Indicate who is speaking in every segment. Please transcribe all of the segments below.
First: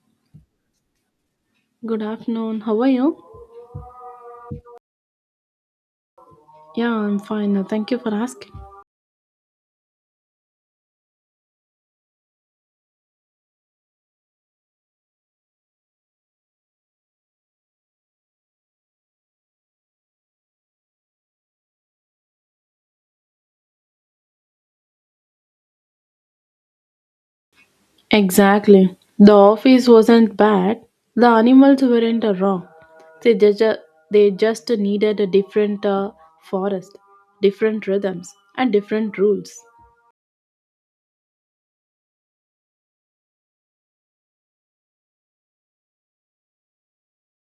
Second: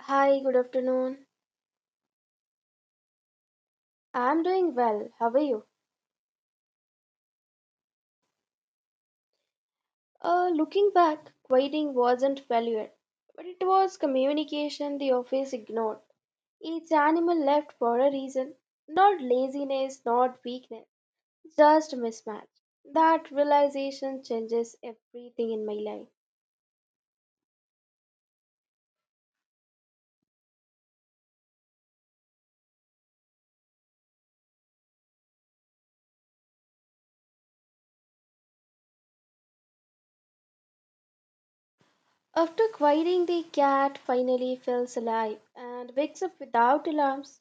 Speaker 1: Hi, good afternoon.
Speaker 2: Good afternoon. How are you?
Speaker 1: I'm doing well. How are you?
Speaker 2: Yeah, I'm fine. Thank you for asking.
Speaker 1: Looking back, quieting wasn't failure, but it was communication the office ignored. Each animal left for a reason. Not laziness, not weakness, just mismatch. That realization changes everything in my life.
Speaker 2: Exactly. The office wasn't bad. The animals weren't wrong. They just, they just needed a different forest, different rhythms, and different rules.
Speaker 1: After quieting, the cat finally feels alive and wakes up without alarms.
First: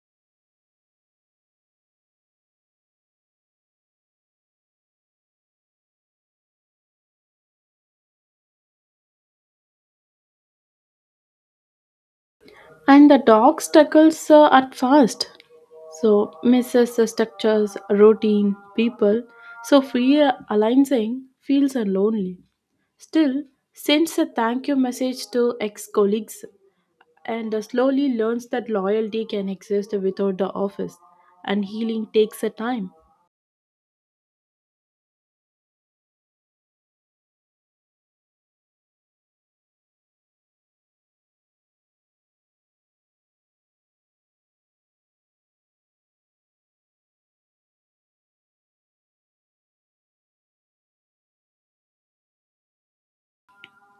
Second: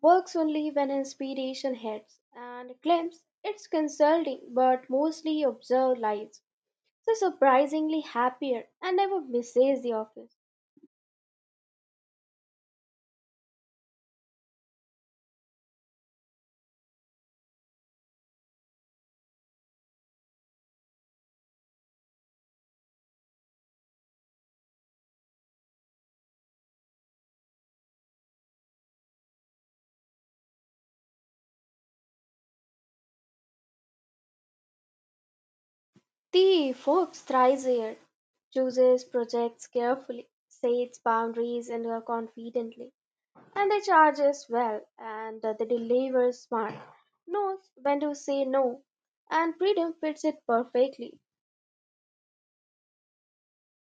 Speaker 1: Works only when inspiration hits and claims it's consulting but mostly observed lives. So surprisingly happier and never misses the office.
Speaker 2: And the dog struggles at first. So misses the structures, routine, people. So free aligning feels lonely. Still, sends a thank you message to ex colleagues and slowly learns that loyalty can exist without the office, and healing takes a time.
Speaker 1: The folks thrives here, chooses projects carefully, sets boundaries and are confidently, and they charges well and they deliver smart, knows when to say no, and freedom fits it perfectly.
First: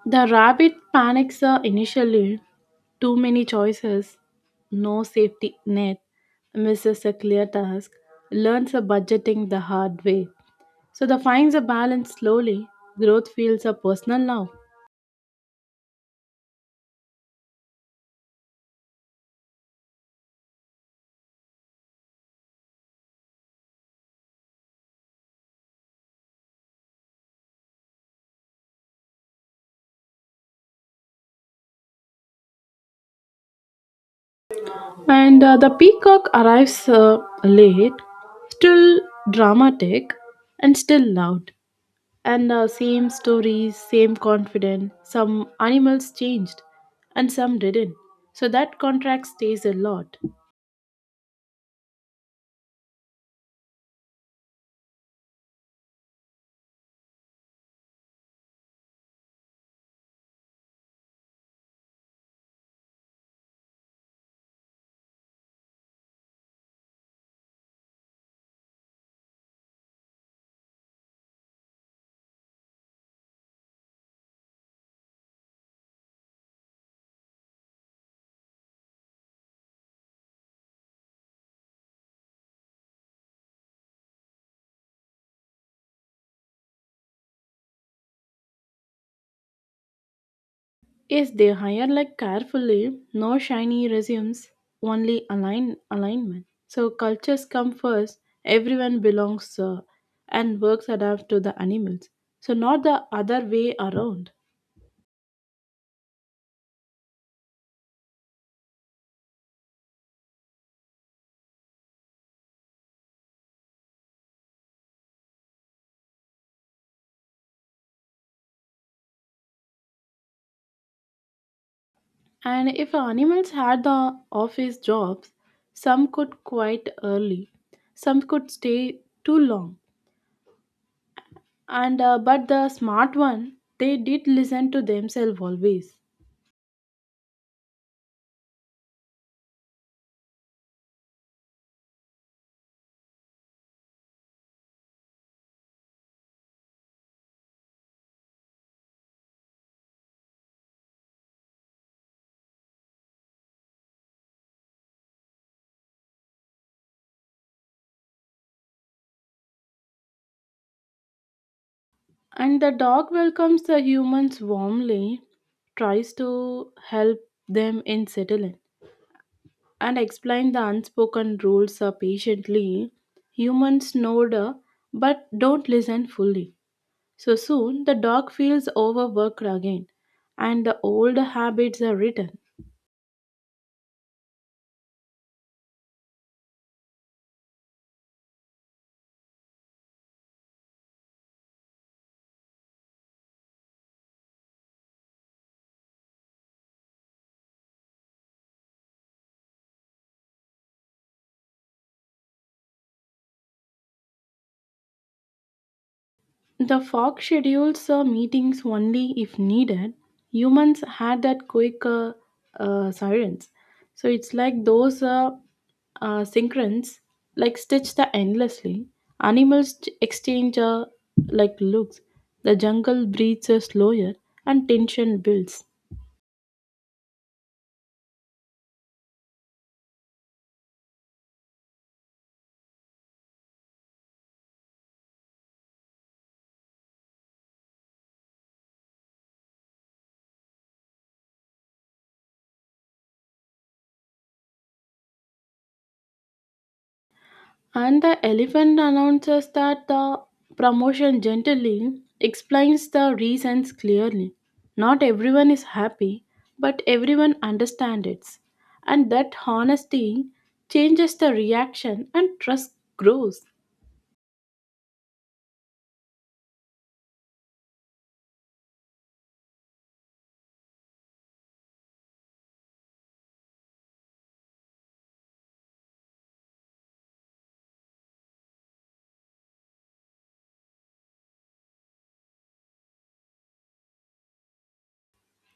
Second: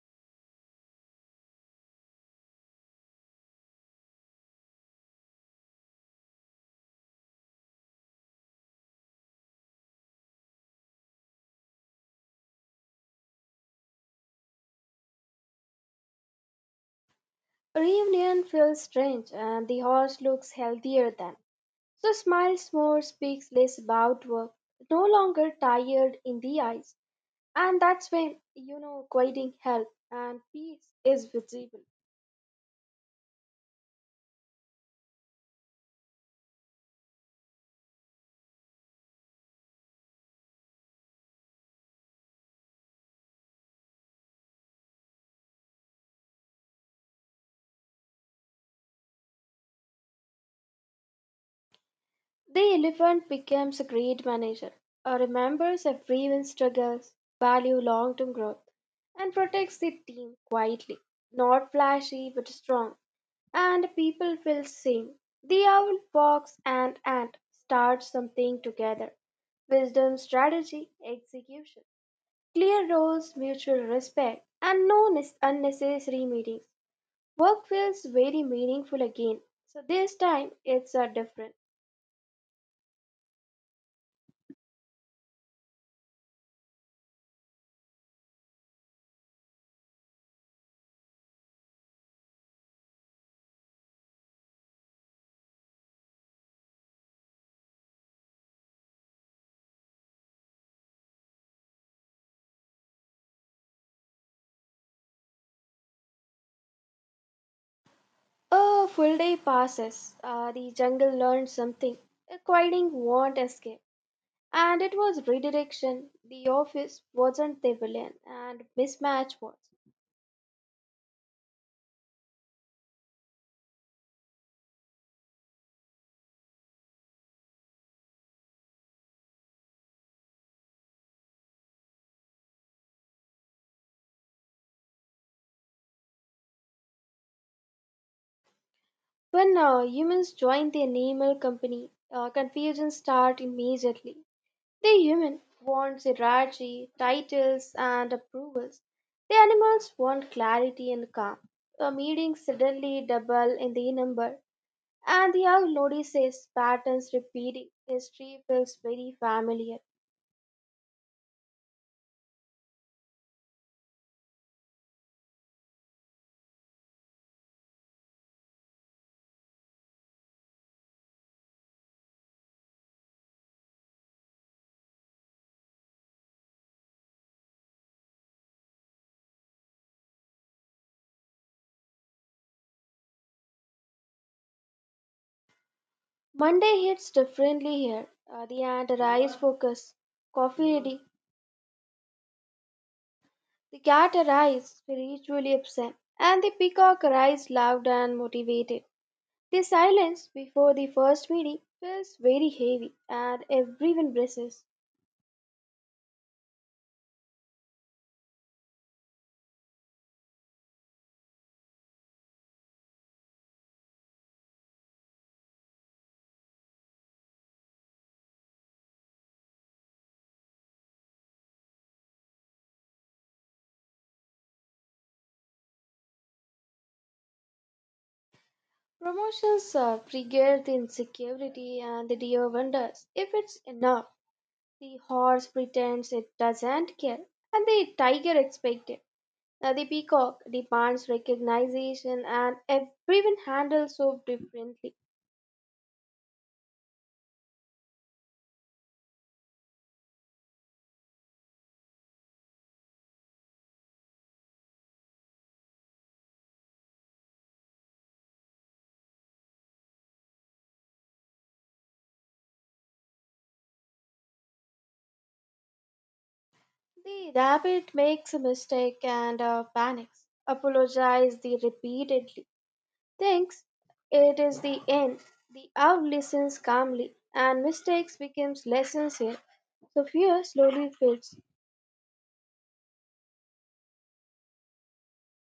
Speaker 2: The rabbit panics initially, too many choices, no safety net, misses a clear task, learns a budgeting the hard way. So the finds a balance slowly, growth feels a personal now.
Speaker 1: Reunion feels strange and the horse looks healthier than. So smiles more, speaks less about work, no longer tired in the eyes. And that's when quieting help and peace is visible.
Speaker 2: And the peacock arrives late, still dramatic and still loud. And same stories, same confidence. Some animals changed and some didn't. So that contract stays a lot.
Speaker 1: The elephant becomes a great manager, remembers everyone's struggles, value long-term growth, and protects the team quietly. Not flashy, but strong and people will sing. The owl, fox, and ant start something together. Wisdom, strategy, execution. Clear roles, mutual respect, and no nes- unnecessary meetings. Work feels very meaningful again. So this time it's a different.
Speaker 2: Yes, they hire like carefully, no shiny resumes, only align alignment. So cultures come first, everyone belongs and works adapt to the animals. So not the other way around.
Speaker 1: A full day passes. The jungle learned something. A quieting won't escape. And it was redirection. The office wasn't the villain, and mismatch was.
Speaker 2: And if animals had the office jobs, some could quite early, some could stay too long and but the smart one they did listen to themselves always.
Speaker 1: When humans join the animal company, confusion starts immediately. The human wants hierarchy, titles, and approvals. The animals want clarity and calm. A meeting suddenly double in the number, and the young notices patterns repeating. History feels very familiar.
Speaker 2: And the dog welcomes the humans warmly, tries to help them in settling and explain the unspoken rules patiently. Humans know the but don't listen fully, so soon the dog feels overworked again and the old habits are written.
Speaker 1: Monday hits differently here. The ant arrives focused, coffee ready. The cat arrives spiritually upset, and the peacock arrives loud and motivated. The silence before the first meeting feels very heavy and everyone braces.
Speaker 2: The fog schedules meetings only if needed. Humans had that quick sirens. So it's like those synchrons like stitch the endlessly. Animals exchange like looks. The jungle breathes slower and tension builds.
Speaker 1: Promotions trigger the insecurity and the deer wonders if it's enough. The horse pretends it doesn't care and the tiger expects it. Now the peacock demands recognition and everyone handles so differently.
Speaker 2: And the elephant announces that the promotion gently explains the reasons clearly. Not everyone is happy, but everyone understands it. And that honesty changes the reaction and trust grows.
Speaker 1: The rabbit makes a mistake and panics. Apologize the repeatedly thinks it is the end. The owl listens calmly, and mistakes becomes lessons here. So fear slowly fades.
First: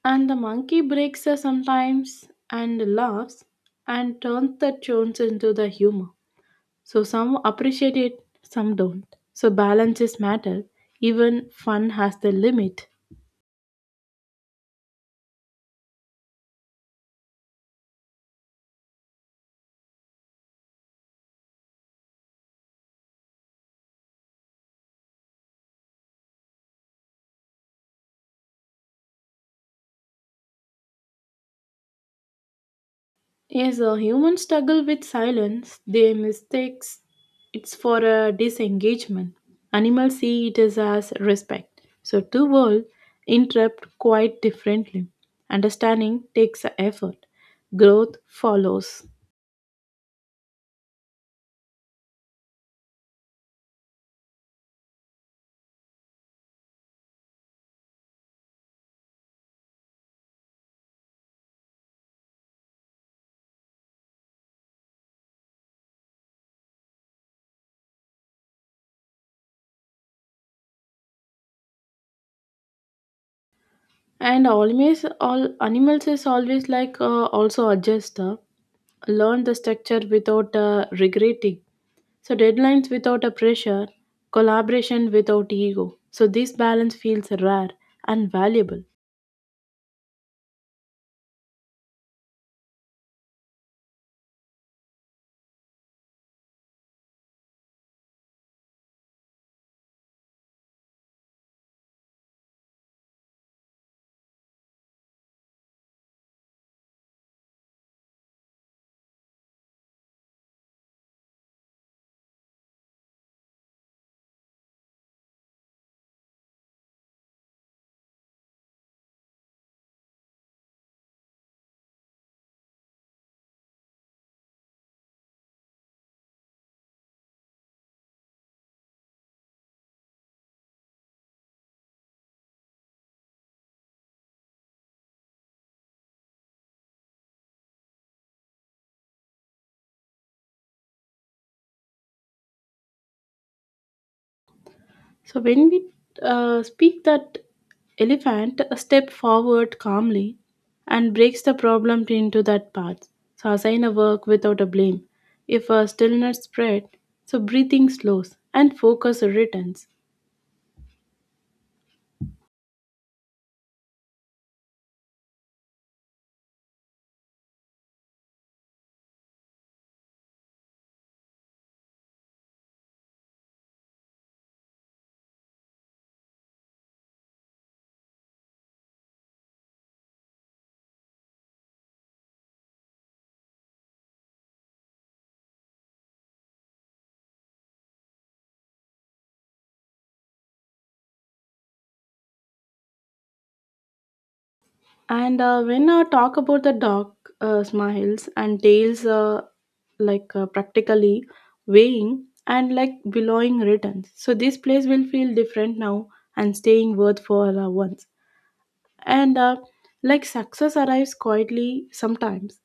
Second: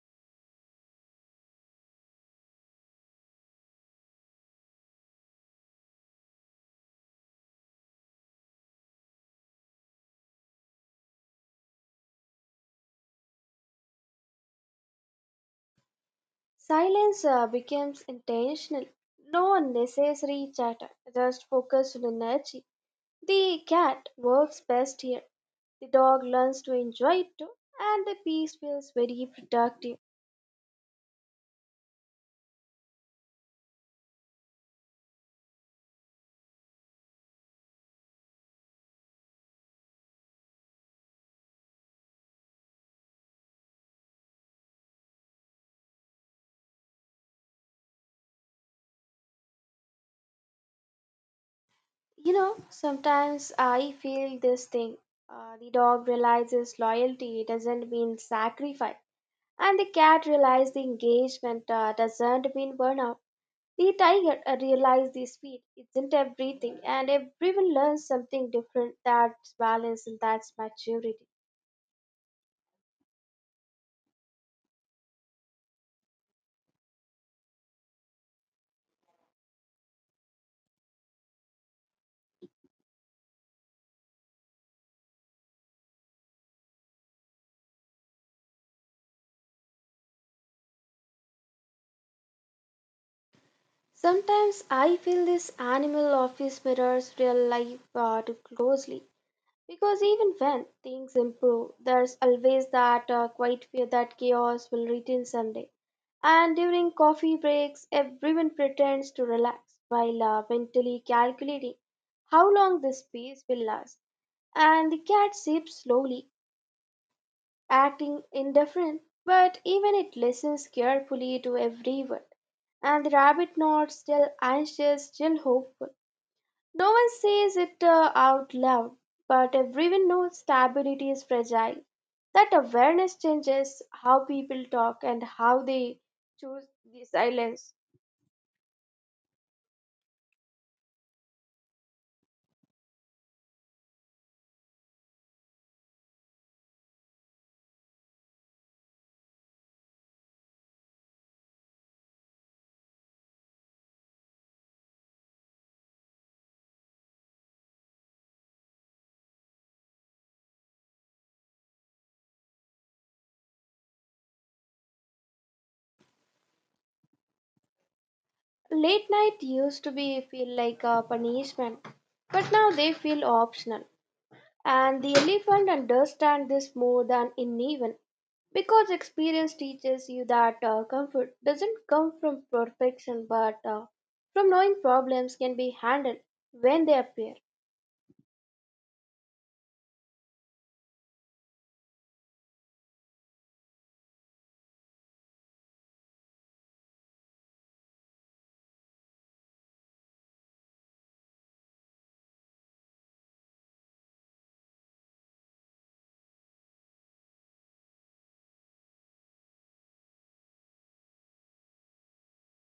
Speaker 2: And the monkey breaks her sometimes and laughs and turns the tones into the humor. So some appreciate it, some don't. So balance is matter. Even fun has the limit.
Speaker 1: Silence becomes intentional. No unnecessary chatter, just focused on energy. The cat works best here. The dog learns to enjoy it too, and the peace feels very productive.
Speaker 2: Yes, humans struggle with silence. They mistakes it's for a disengagement. Animals see it as respect. So two worlds interrupt quite differently. Understanding takes effort. Growth follows.
Speaker 1: You know, sometimes I feel this thing. The dog realizes loyalty doesn't mean sacrifice, and the cat realizes the engagement doesn't mean burnout. The tiger realizes the speed isn't everything, and everyone learns something different. That's balance and that's maturity.
Speaker 2: And always, all animals is always like also adjust, learn the structure without regretting. So deadlines without a pressure, collaboration without ego. So this balance feels rare and valuable.
Speaker 1: Sometimes I feel this animal office mirrors real life too closely. Because even when things improve, there's always that quiet fear that chaos will return someday. And during coffee breaks, everyone pretends to relax while mentally calculating how long this peace will last. And the cat sips slowly, acting indifferent, but even it listens carefully to every word. And the rabbit nods, still anxious, still hopeful. No one says it out loud, but everyone knows stability is fragile. That awareness changes how people talk and how they choose the silence.
Speaker 2: So when we speak that elephant a step forward calmly and breaks the problem into that path. So assign a work without a blame. If a stillness spread, so breathing slows and focus returns.
Speaker 1: Late night used to be feel like a punishment, but now they feel optional. And the elephant understands this more than anyone because experience teaches you that comfort doesn't come from perfection but from knowing problems can be handled when they appear.
Speaker 2: And when I talk about the dog smiles and tails, like practically weighing and like billowing returns. So this place will feel different now and staying worth for once. And like success arrives quietly sometimes.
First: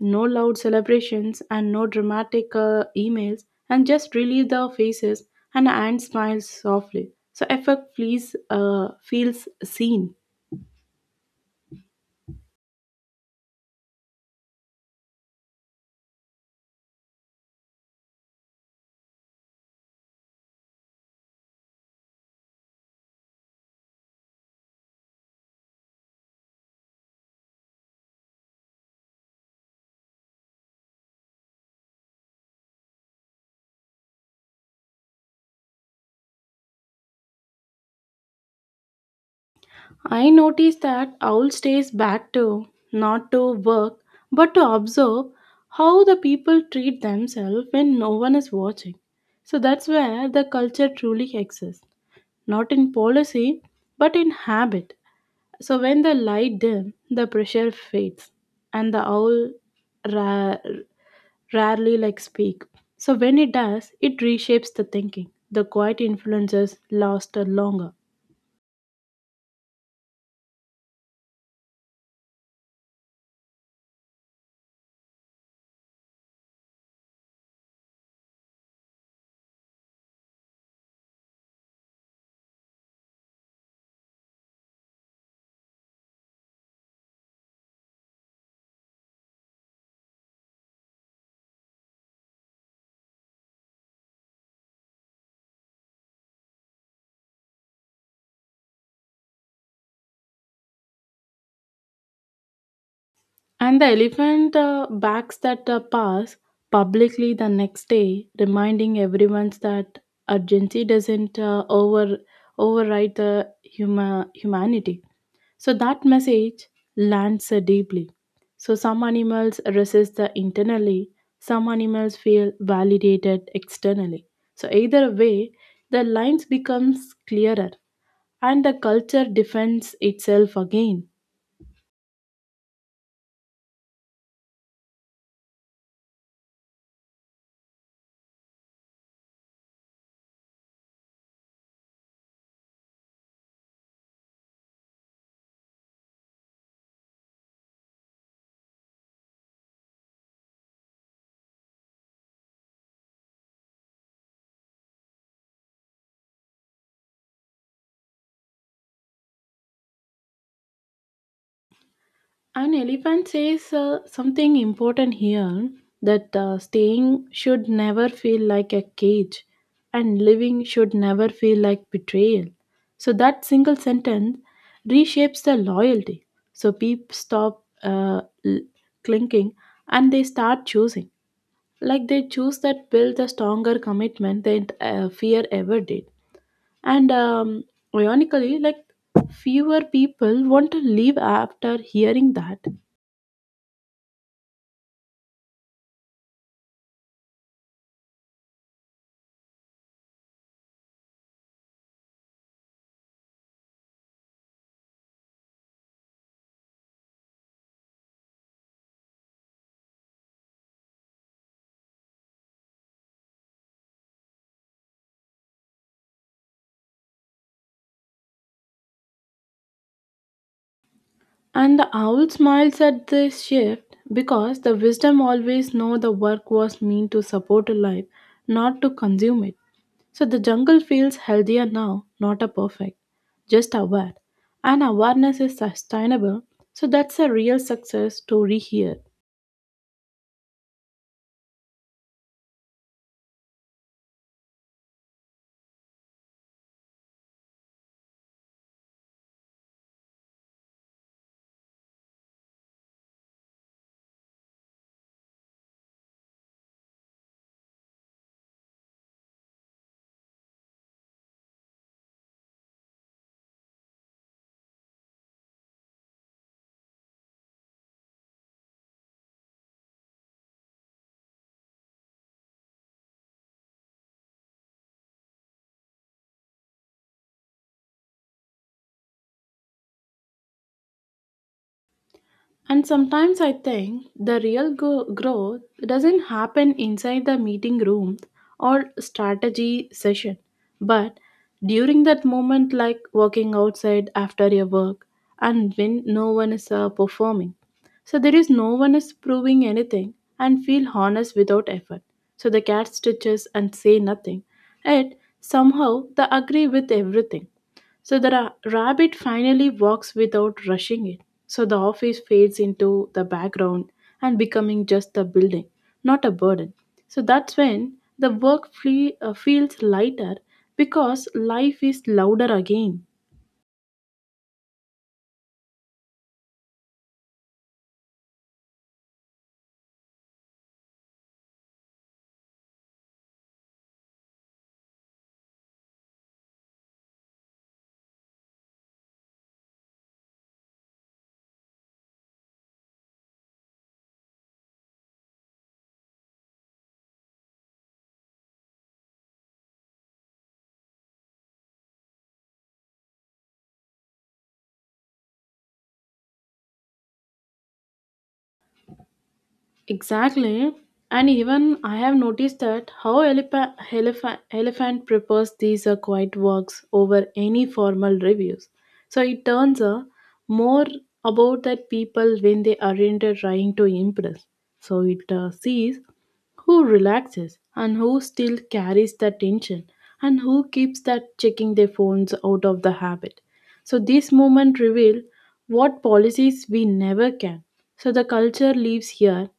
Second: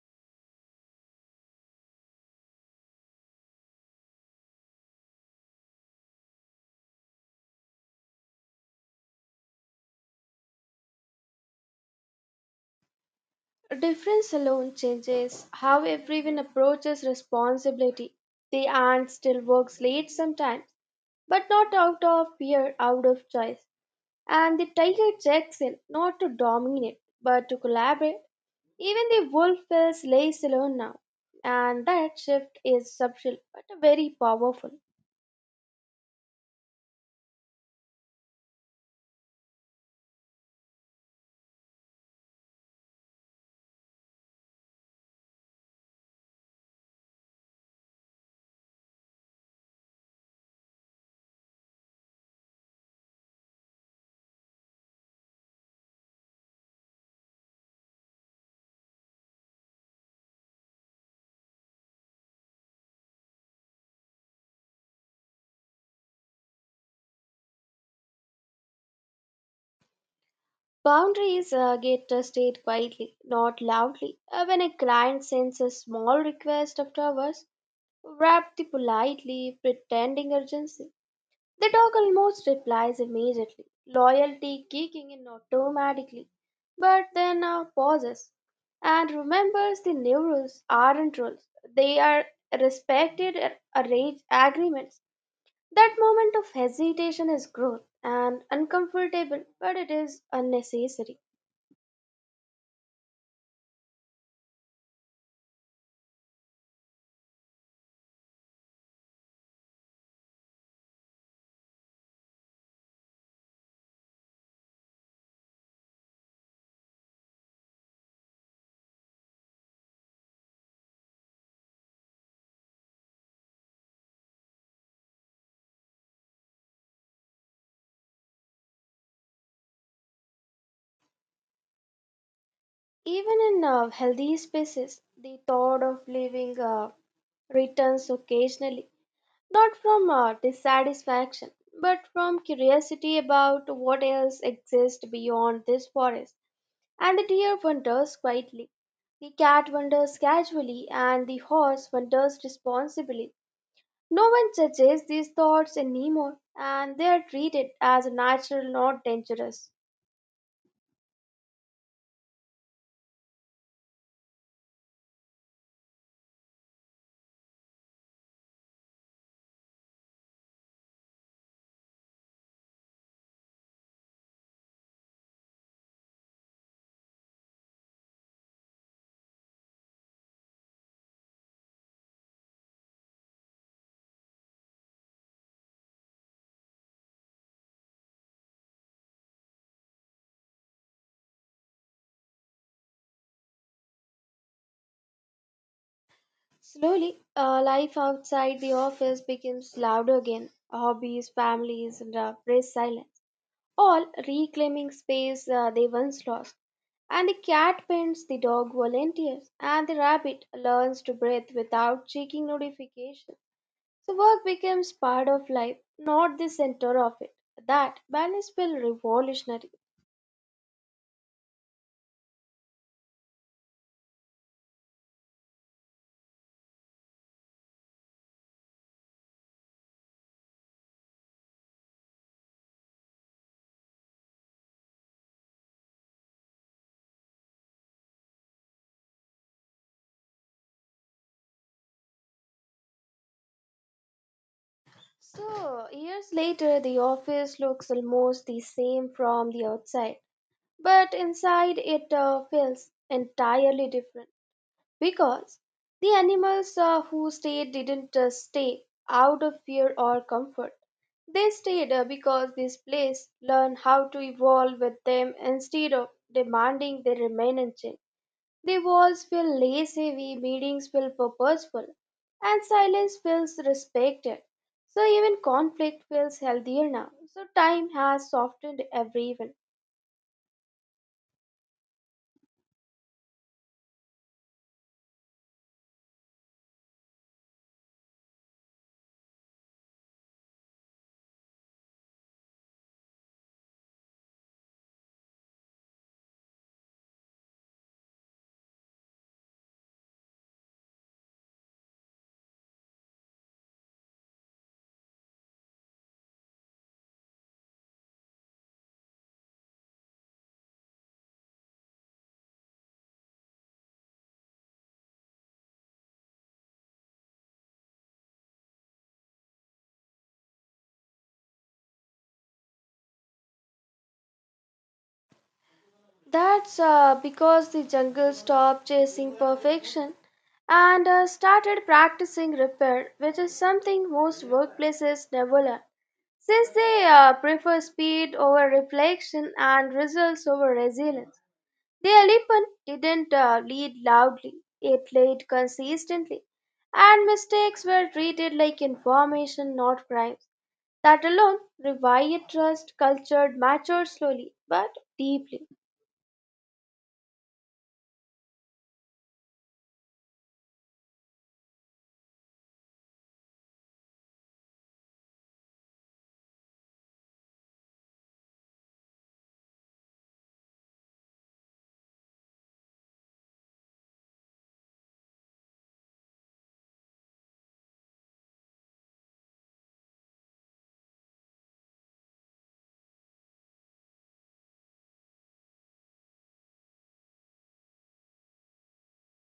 Speaker 2: No loud celebrations and no dramatic emails and just really the faces and Anne smiles softly. So effort please feels seen.
Speaker 1: A Difference alone changes how everyone approaches responsibility. The aunt still works late sometimes, but not out of fear, out of choice. And the tiger checks in, not to dominate, but to collaborate. Even the wolf feels less alone now, and that shift is subtle but very powerful.
Speaker 2: I noticed that owl stays back too, not to work, but to observe how the people treat themselves when no one is watching. So that's where the culture truly exists, not in policy, but in habit. So when the light dim, the pressure fades, and the owl ra- rarely like speak. So when it does, it reshapes the thinking. The quiet influences last longer.
Speaker 1: Boundaries get tested quietly, not loudly. When a client sends a small request after hours, wrapped politely, pretending urgency, the dog almost replies immediately, loyalty kicking in automatically, but then pauses and remembers the new rules aren't rules. They are respected arrange agreements. That moment of hesitation is growth and uncomfortable, but it is unnecessary.
Speaker 2: And the elephant backs that pass publicly the next day, reminding everyone that urgency doesn't override the humanity. So that message lands deeply. So some animals resist the internally, some animals feel validated externally. So either way, the lines becomes clearer and the culture defends itself again.
Speaker 1: Even in healthy spaces, the thought of leaving returns occasionally. Not from dissatisfaction, but from curiosity about what else exists beyond this forest. And the deer wonders quietly, the cat wonders casually, and the horse wonders responsibly. No one judges these thoughts anymore, and they are treated as natural, not dangerous.
Speaker 2: An elephant says something important here that staying should never feel like a cage and living should never feel like betrayal. So that single sentence reshapes the loyalty. So people stop clinking and they start choosing. Like they choose that build a stronger commitment than fear ever did. And Ironically, like fewer people want to leave after hearing that.
Speaker 1: Slowly, life outside the office becomes louder again, hobbies, families, and press silence, all reclaiming space they once lost. And the cat paints, the dog volunteers, and the rabbit learns to breathe without checking notifications. So work becomes part of life, not the center of it. That balance will revolutionary.
Speaker 2: And the owl smiles at this shift because the wisdom always know the work was meant to support a life, not to consume it. So the jungle feels healthier now, not a perfect, just aware. And awareness is sustainable, so that's a real success story here.
Speaker 1: So years later, the office looks almost the same from the outside, but inside it feels entirely different, because the animals who stayed didn't stay out of fear or comfort. They stayed because this place learned how to evolve with them instead of demanding they remain unchanged. The walls feel less heavy, meetings feel purposeful, and silence feels respected. So even conflict feels healthier now. So time has softened everyone.
Speaker 2: And sometimes I think the real growth doesn't happen inside the meeting room or strategy session, but during that moment, like walking outside after your work and when no one is performing. So there is no one is proving anything and feel honest without effort. So the cat stitches and say nothing. Yet somehow they agree with everything. So the rabbit finally walks without rushing it. So the office fades into the background and becoming just a building, not a burden. So that's when the work feels lighter because life is louder again.
Speaker 1: That's because the jungle stopped chasing perfection and started practicing repair, which is something most workplaces never learn. Since they prefer speed over reflection and results over resilience, the elephant didn't lead loudly, it led consistently, and mistakes were treated like information, not crimes. That alone revived trust, cultured, matured slowly but deeply.
Speaker 2: Exactly. And even I have noticed that how elephant prefers these quiet works over any formal reviews. So it turns more about that people when they aren't trying to impress. So it sees who relaxes and who still carries the tension and who keeps that checking their phones out of the habit. So this moment reveal what policies we never can. So the culture lives here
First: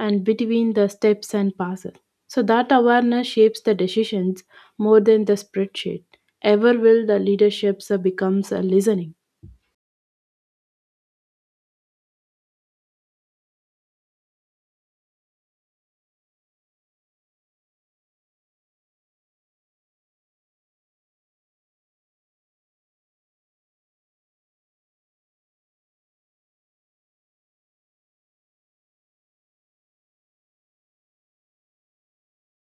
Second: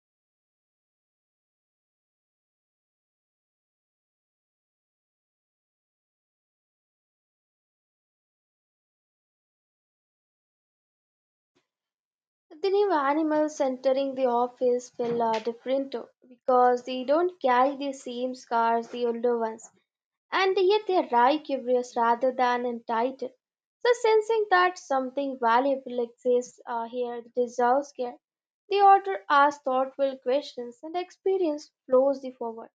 Speaker 2: and between the steps and passes. So that awareness shapes the decisions more than the spreadsheet. Ever will the leadership becomes a listening.
Speaker 1: The new animals entering the office feel different because they don't carry the same scars the older ones, and yet they are right curious rather than entitled. So, sensing that something valuable exists here that deserves care, the author asks thoughtful questions and experience flows the forward.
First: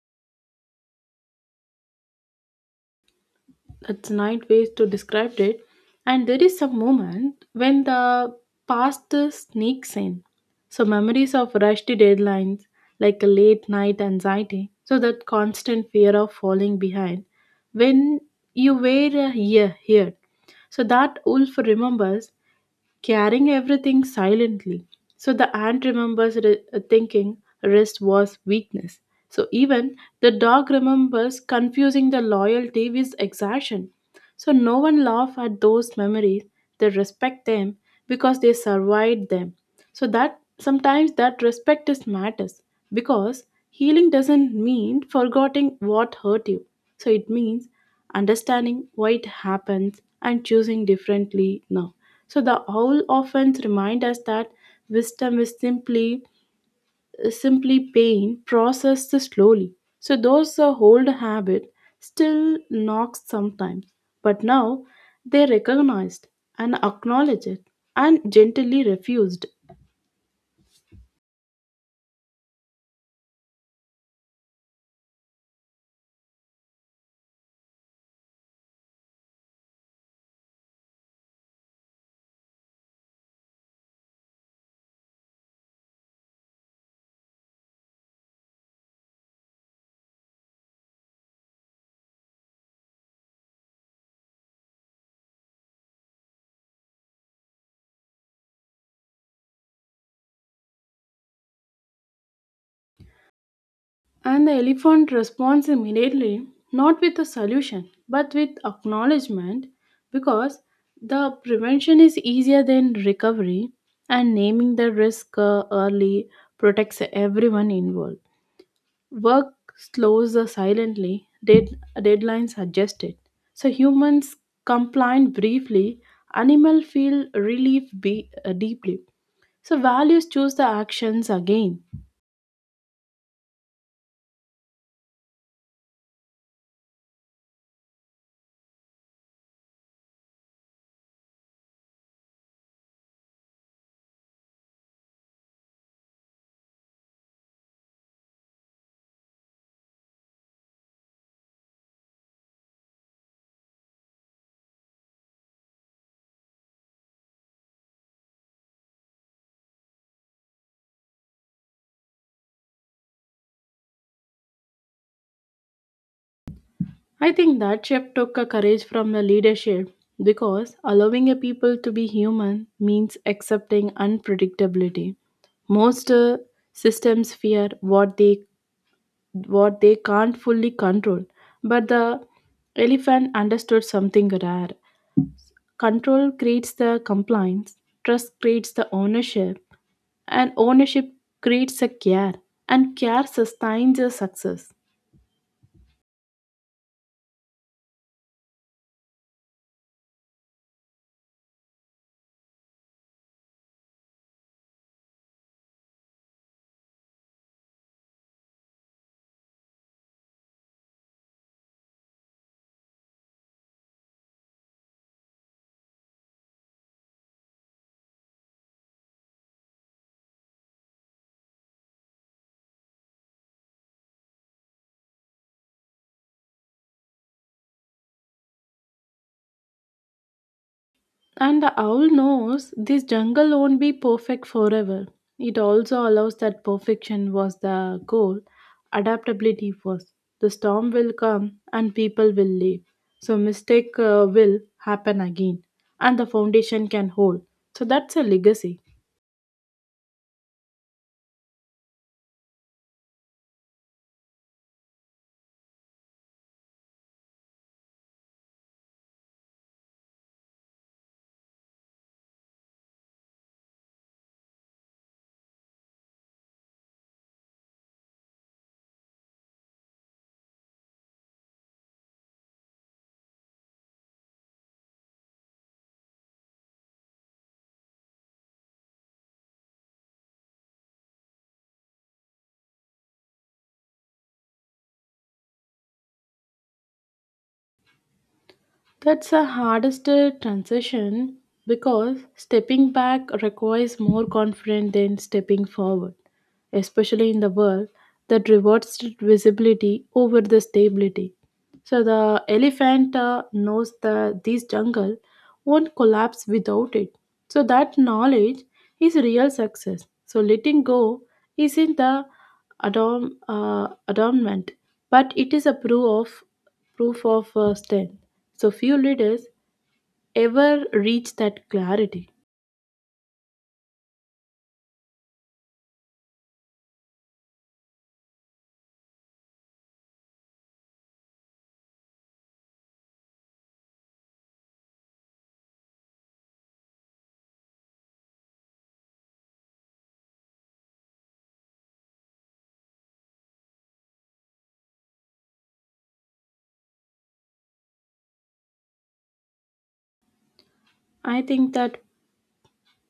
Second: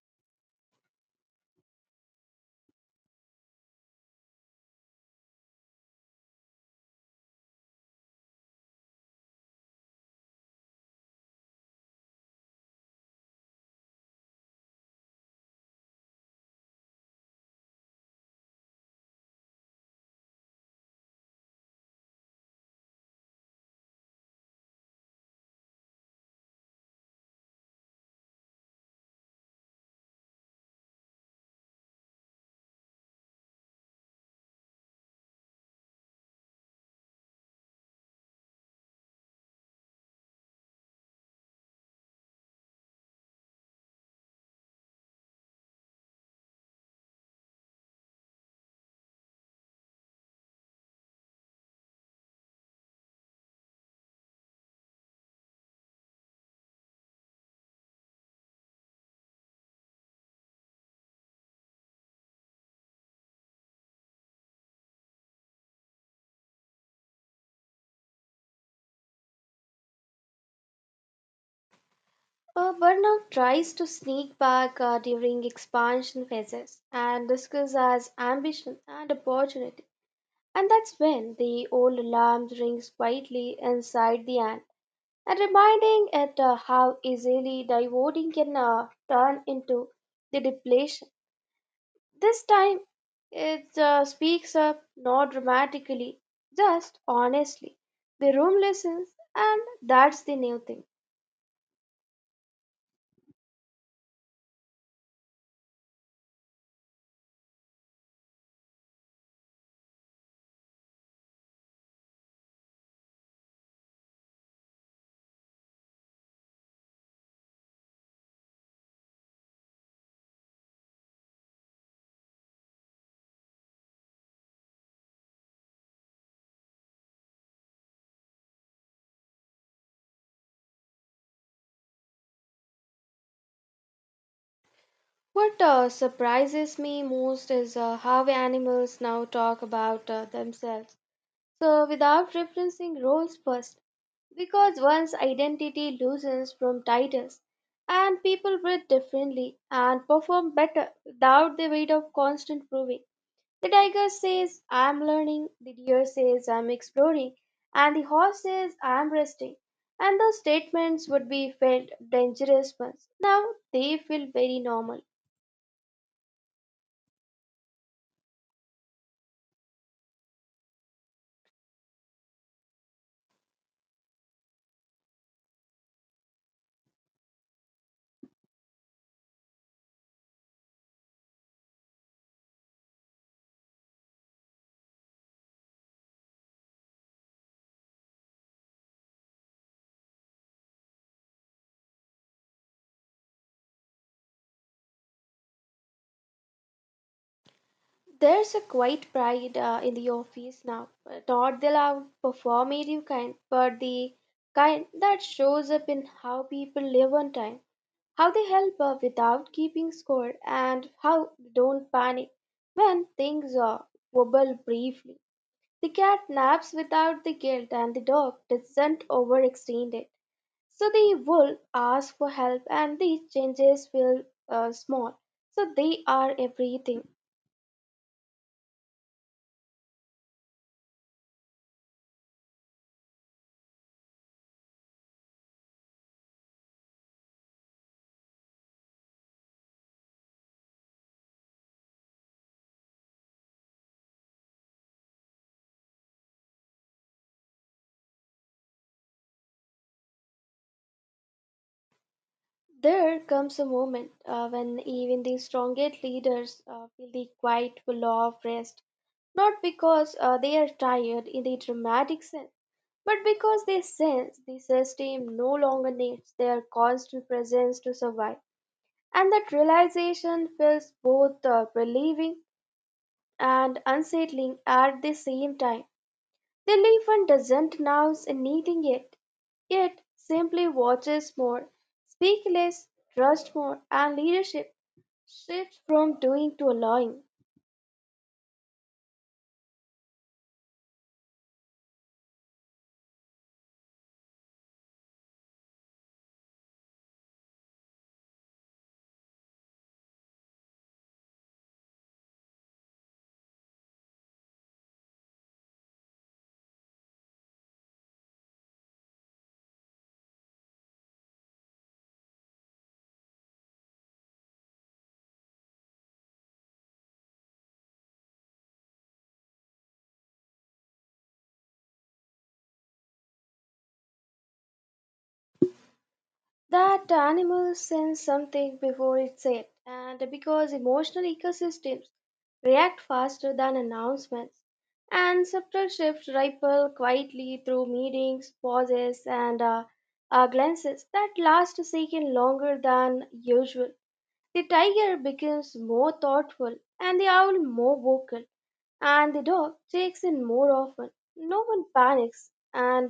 Speaker 2: That's nine ways to describe it. And there is a moment when the past sneaks in. So memories of rushed deadlines, like a late night anxiety, so that constant fear of falling behind. When you were a year here, so that wolf remembers carrying everything silently. So the ant remembers thinking rest was weakness. So even the dog remembers confusing the loyalty with exertion. So no one laugh at those memories. They respect them because they survived them. So that sometimes that respect is matters because healing doesn't mean forgetting what hurt you. So it means understanding why it happens and choosing differently now. So the owl often remind us that wisdom is simply simply pain processed slowly. So those old habit still knocks sometimes, but now they recognized and acknowledge it and gently refused.
Speaker 1: Burnout tries to sneak back during expansion phases and disguises as ambition and opportunity. And that's when the old alarm rings quietly inside the ant and reminding it how easily dividing can turn into the depletion. This time it speaks up not dramatically, just honestly. The room listens, and that's the new thing.
Speaker 2: And the elephant responds immediately, not with a solution, but with acknowledgement, because the prevention is easier than recovery, and naming the risk early protects everyone involved. Work slows us silently, deadlines suggest it. So humans complain briefly, animal feel relief deeply. So values choose the actions again.
Speaker 1: What surprises me most is how animals now talk about themselves, so, without referencing roles first, because one's identity loosens from titles, and people breathe differently and perform better without the weight of constant proving. The tiger says, I am learning, the deer says, I am exploring, and the horse says, I am resting. And those statements would be felt dangerous once. Now they feel very normal.
Speaker 2: I think that shift took a courage from the leadership because allowing a people to be human means accepting unpredictability. Most systems fear what they can't fully control. But the elephant understood something rare. Control creates the compliance, trust creates the ownership, and ownership creates a care, and care sustains a success.
Speaker 1: There's a quiet pride in the office now. Not the loud, performative kind, but the kind that shows up in how people live on time, how they help without keeping score, and how they don't panic when things wobble briefly. The cat naps without the guilt, and the dog doesn't overextend it. So the wolf asks for help, and these changes feel small. So they are everything.
Speaker 2: And the owl knows this jungle won't be perfect forever. It also allows that perfection was the goal, adaptability was. The storm will come and people will leave. So mistake will happen again and the foundation can hold. So that's a legacy.
Speaker 1: There comes a moment when even the strongest leaders feel the quiet law of rest, not because they are tired in the dramatic sense, but because they sense the system no longer needs their constant presence to survive. And that realization feels both relieving and unsettling at the same time. The elephant doesn't announce anything yet. It simply watches more, speak less, trust more, and leadership shifts from doing to allowing.
Speaker 2: That's the hardest transition because stepping back requires more confidence than stepping forward, especially in the world that rewards visibility over the stability. So the elephant knows that this jungle won't collapse without it. So that knowledge is real success. So letting go isn't the adornment, but it is a proof of strength. So few leaders ever reach that clarity.
Speaker 1: That animal sends something before it's said, and because emotional ecosystems react faster than announcements, and subtle shifts ripple quietly through meetings, pauses, and glances that last a second longer than usual. The tiger becomes more thoughtful and the owl more vocal, and the dog checks in more often.
Speaker 2: I
Speaker 1: No
Speaker 2: think
Speaker 1: one
Speaker 2: that
Speaker 1: panics, and